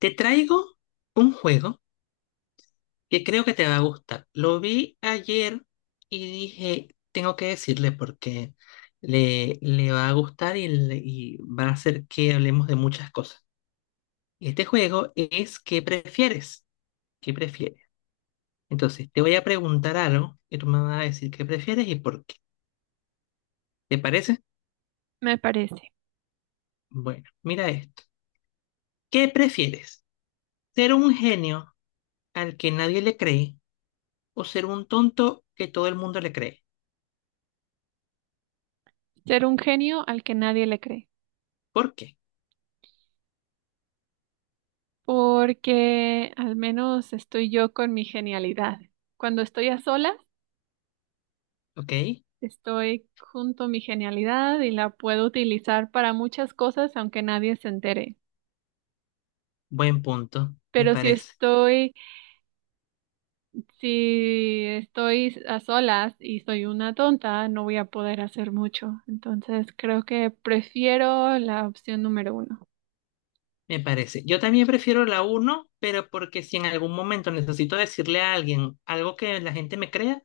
Te traigo un juego que creo que te va a gustar. Lo vi ayer y dije, tengo que decirle porque le va a gustar y, va a hacer que hablemos de muchas cosas. Este juego es ¿qué prefieres? ¿Qué prefieres? Entonces, te voy a preguntar algo y tú me vas a decir qué prefieres y por qué. ¿Te parece? Me parece Bueno, mira esto. ¿Qué prefieres? ¿Ser un genio al que nadie le cree o ser un tonto que todo el mundo le cree? ser un genio al que nadie le cree, ¿Por qué? porque al menos estoy yo con mi genialidad. Cuando estoy a solas, ¿Ok? estoy junto a mi genialidad y la puedo utilizar para muchas cosas aunque nadie se entere. Buen punto, me Pero si parece, estoy, si estoy a solas y soy una tonta, no voy a poder hacer mucho. Entonces creo que prefiero la opción número uno. me parece. Yo también prefiero la uno pero porque si en algún momento necesito decirle a alguien algo que la gente me crea,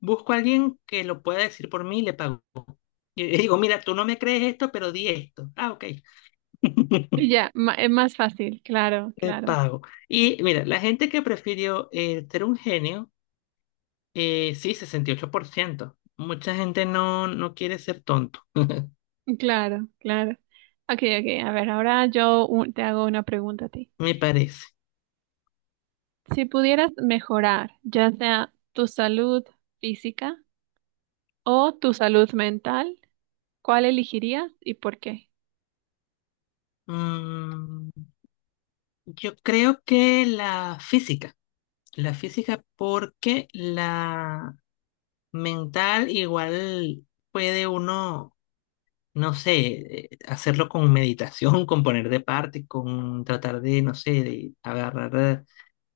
busco a alguien que lo pueda decir por mí y le pago. Y digo, mira, tú no me crees esto, pero di esto. Ah, ok. Y ya, es más fácil, claro, Le claro. pago. Y mira, la gente que prefirió ser un genio, sí, 68%. Mucha gente no quiere ser tonto. Claro, claro. Ok, ok. A ver, ahora yo te hago una pregunta a ti. Me parece. Si pudieras mejorar, ya sea tu salud física o tu salud mental, ¿cuál elegirías y por qué? Mm, yo creo que la física. La física porque la mental igual puede uno, no sé, hacerlo con meditación, con poner de parte, con tratar de, no sé, de agarrar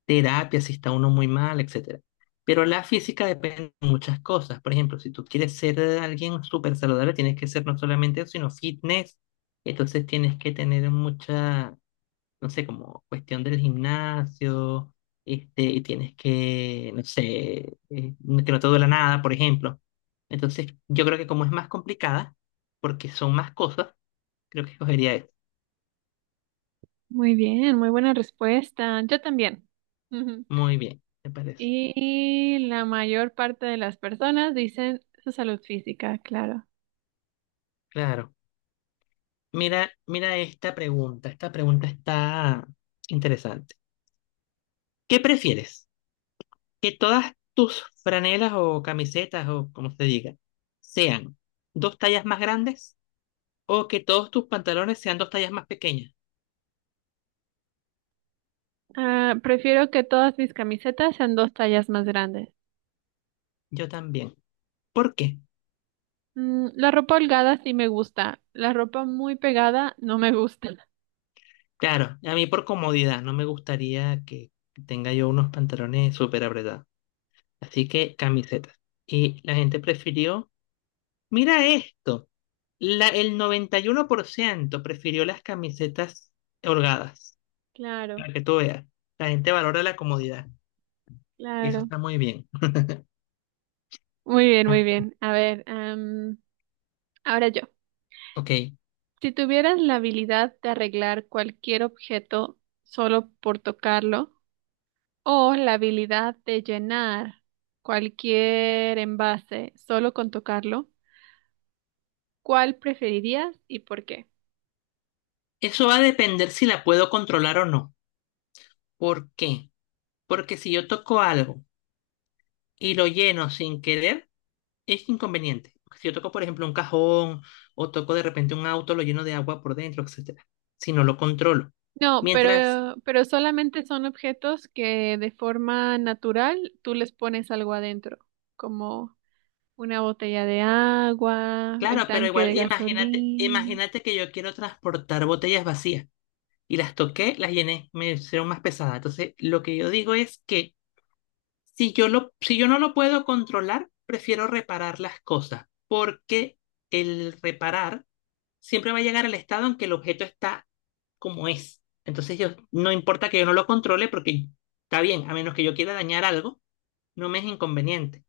terapia si está uno muy mal, etcétera. Pero la física depende de muchas cosas. Por ejemplo, si tú quieres ser alguien súper saludable, tienes que ser no solamente eso, sino fitness. Entonces tienes que tener mucha, no sé, como cuestión del gimnasio, este, y tienes que, no sé, que no te duela nada, por ejemplo. Entonces, yo creo que como es más complicada, porque son más cosas, creo que escogería eso. Muy bien, muy buena respuesta. Yo también. Ujú. Muy bien, me parece. Y la mayor parte de las personas dicen su salud física, claro. Claro. Mira esta pregunta. Esta pregunta está interesante. ¿Qué prefieres? ¿Que todas tus franelas o camisetas o como se diga sean dos tallas más grandes o que todos tus pantalones sean dos tallas más pequeñas? Ah, prefiero que todas mis camisetas sean dos tallas más grandes. Yo también. ¿Por qué? La ropa holgada sí me gusta, la ropa muy pegada no me gusta. Claro, a mí por comodidad, no me gustaría que tenga yo unos pantalones súper apretados. Así que camisetas. Y la gente prefirió, mira esto, el 91% prefirió las camisetas holgadas, Claro, para que tú veas. La gente valora la comodidad. Eso claro. está muy bien. Muy bien, muy bien. A ver, ahora yo. Ok. Si tuvieras la habilidad de arreglar cualquier objeto solo por tocarlo, o la habilidad de llenar cualquier envase solo con tocarlo, ¿cuál preferirías y por qué? Eso va a depender si la puedo controlar o no. ¿Por qué? Porque si yo toco algo y lo lleno sin querer, es inconveniente. Porque si yo toco, por ejemplo, un cajón o toco de repente un auto, lo lleno de agua por dentro, etcétera. Si no lo controlo. No, Mientras, pero solamente son objetos que de forma natural tú les pones algo adentro, como una botella de agua, el claro, pero tanque de igual imagínate, gasolina. imagínate que yo quiero transportar botellas vacías y las toqué, las llené, me hicieron más pesadas. Entonces, lo que yo digo es que si yo no lo puedo controlar, prefiero reparar las cosas, porque el reparar siempre va a llegar al estado en que el objeto está como es. Entonces yo, no importa que yo no lo controle porque está bien, a menos que yo quiera dañar algo, no me es inconveniente.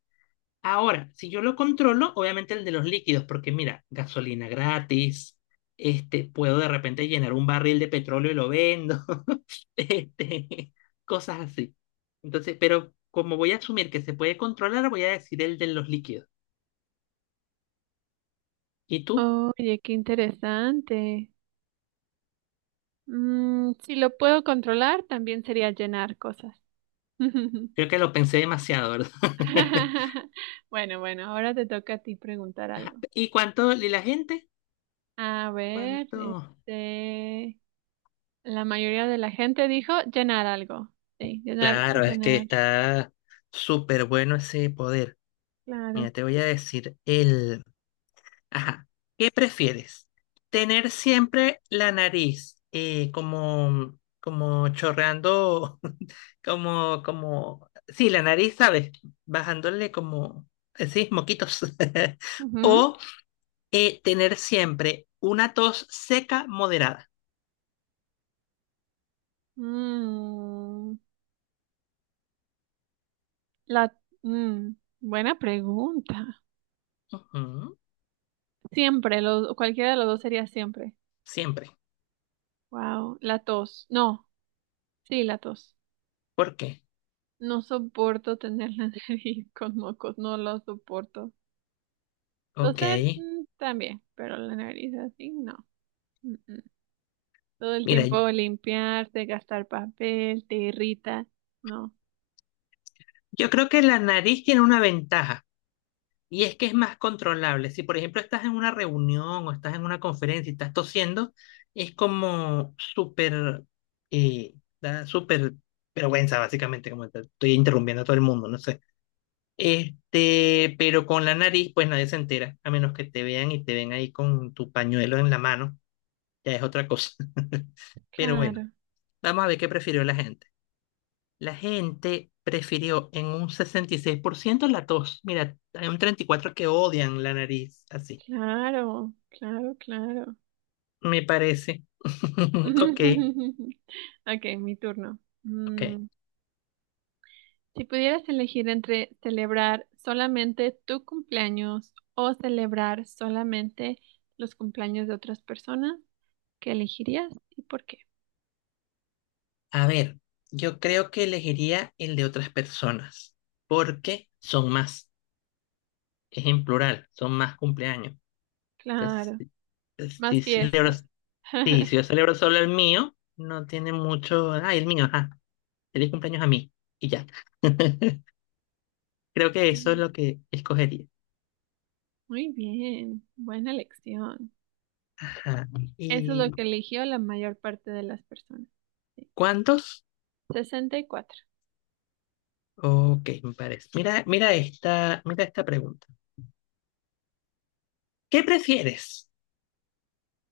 Ahora, si yo lo controlo, obviamente el de los líquidos, porque mira, gasolina gratis, este, puedo de repente llenar un barril de petróleo y lo vendo, este, cosas así. Entonces, pero como voy a asumir que se puede controlar, voy a decir el de los líquidos. ¿Y tú? Oye, qué interesante. Si lo puedo controlar, también sería llenar cosas. Creo que lo pensé demasiado, ¿verdad? Bueno, bueno, ahora te toca a ti preguntar algo. ¿Y cuánto? ¿Y la gente? A ver, ¿Cuánto? este, la mayoría de la gente dijo llenar algo. Sí, llenar, Claro, es que llenar. está súper bueno ese poder. Claro. Mira, te voy a decir el... Ajá, ¿qué prefieres? ¿Tener siempre la nariz como, como chorreando, como, como... Sí, la nariz, ¿sabes? Bajándole como... sí, moquitos. Ujú. O tener siempre una tos seca moderada. Mm, la, mm, Buena pregunta. Ujú, Siempre, cualquiera de los dos sería siempre. siempre. Wow, la tos. No, sí, la tos. ¿Por qué? No soporto tener la nariz con mocos, no lo soporto. Ok. Toser, también, pero la nariz así, no. Mm, mm. Todo el Mira, tiempo limpiarte, gastar papel, te irrita. No. yo creo que la nariz tiene una ventaja y es que es más controlable. Si, por ejemplo, estás en una reunión o estás en una conferencia y estás tosiendo, es como súper, eh, da súper vergüenza, básicamente, como estoy interrumpiendo a todo el mundo, no sé. Este, pero con la nariz, pues nadie se entera, a menos que te vean y te ven ahí con tu pañuelo en la mano, ya es otra cosa. Pero bueno, Claro, vamos a ver qué prefirió la gente. La gente prefirió en un 66% la tos. Mira, hay un 34% que odian la nariz, así, claro, claro, claro. me parece. Ok, Ok, mi turno. ok. Mm, si pudieras elegir entre celebrar solamente tu cumpleaños o celebrar solamente los cumpleaños de otras personas, ¿qué elegirías y por qué? A ver, yo creo que elegiría el de otras personas, porque son más, es en plural, son más cumpleaños. Entonces, Claro, más si celebro, fiesta. sí, si yo celebro solo el mío, no tiene mucho, ah, el mío, ajá, feliz cumpleaños a mí, y ya. Creo que eso es Mm, lo que escogería. Muy bien, buena elección. Ajá. Eso es lo ¿Y que eligió la mayor parte de las personas, sí. cuántos? 64. Ok, me parece. Mira esta pregunta. ¿Qué prefieres?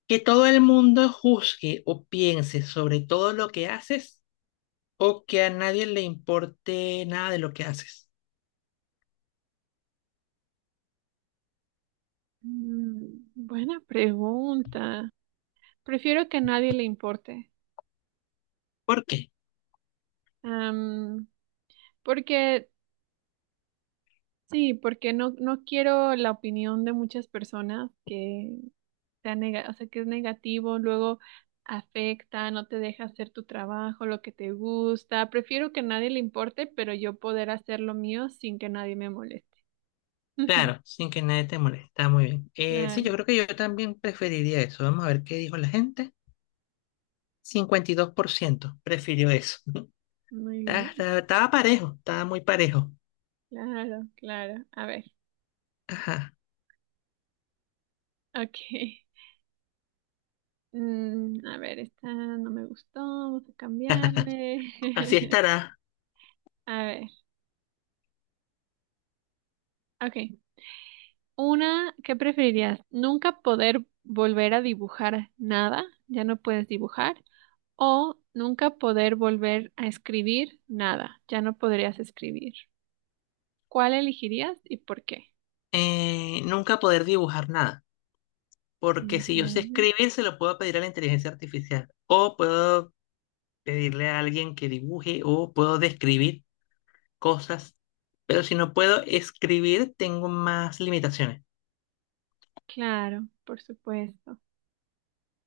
¿Que todo el mundo juzgue o piense sobre todo lo que haces o que a nadie le importe nada de lo que haces? Mm, buena pregunta. Prefiero que a nadie le importe. ¿Por qué? Am, porque, sí, porque no quiero la opinión de muchas personas que sea o sea, que es negativo, luego afecta, no te deja hacer tu trabajo, lo que te gusta. Prefiero que a nadie le importe, pero yo poder hacer lo mío sin que nadie me moleste. Claro, sin que nadie te moleste. Está muy bien. Sí, Claro, yo creo que yo también preferiría eso. Vamos a ver qué dijo la gente. 52% prefirió eso. muy bien, Estaba parejo, estaba muy parejo. claro, claro. A ver, Ajá. ok. Mm, a ver, esta no me gustó, vamos a Así cambiarle. estará. A ver, ok. Una, ¿qué preferirías? ¿Nunca poder volver a dibujar nada? Ya no puedes dibujar. ¿O nunca poder volver a escribir nada? Ya no podrías escribir. ¿Cuál elegirías y por qué? Nunca poder dibujar nada, porque ¿En si yo sé serio? escribir, se lo puedo pedir a la inteligencia artificial, o puedo pedirle a alguien que dibuje, o puedo describir cosas, pero si no puedo escribir, tengo más limitaciones. Claro, por supuesto.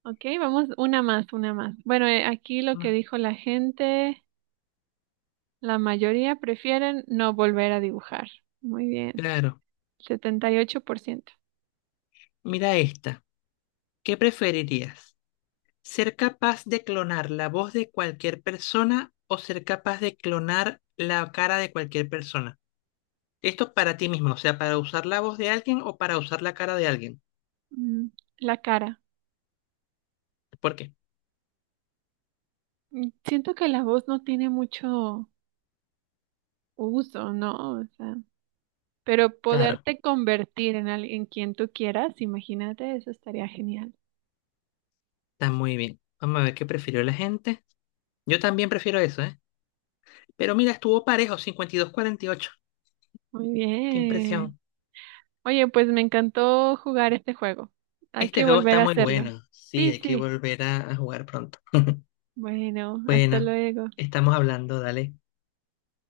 Ok, vamos una más, una más. Bueno, aquí lo que Ah, dijo la gente, la mayoría prefieren no volver a dibujar. Muy bien, claro, 78%. mira esta. ¿Qué preferirías? ¿Ser capaz de clonar la voz de cualquier persona o ser capaz de clonar la cara de cualquier persona? Esto para ti mismo, o sea, para usar la voz de alguien o para usar la cara de alguien. Mm, la cara. ¿Por qué? Siento que la voz no tiene mucho uso, ¿no? O sea, pero Claro. poderte convertir en alguien quien tú quieras, imagínate, eso estaría genial. Está muy bien. Vamos a ver qué prefirió la gente. Yo también prefiero eso, ¿eh? Pero mira, estuvo parejo, 52-48. Muy Qué bien. impresión. Oye, pues me encantó jugar este juego. Hay que Este juego volver está a muy hacerlo. bueno. Sí, Sí, hay que sí. volver a jugar pronto. Bueno, hasta Bueno, luego. estamos hablando, dale.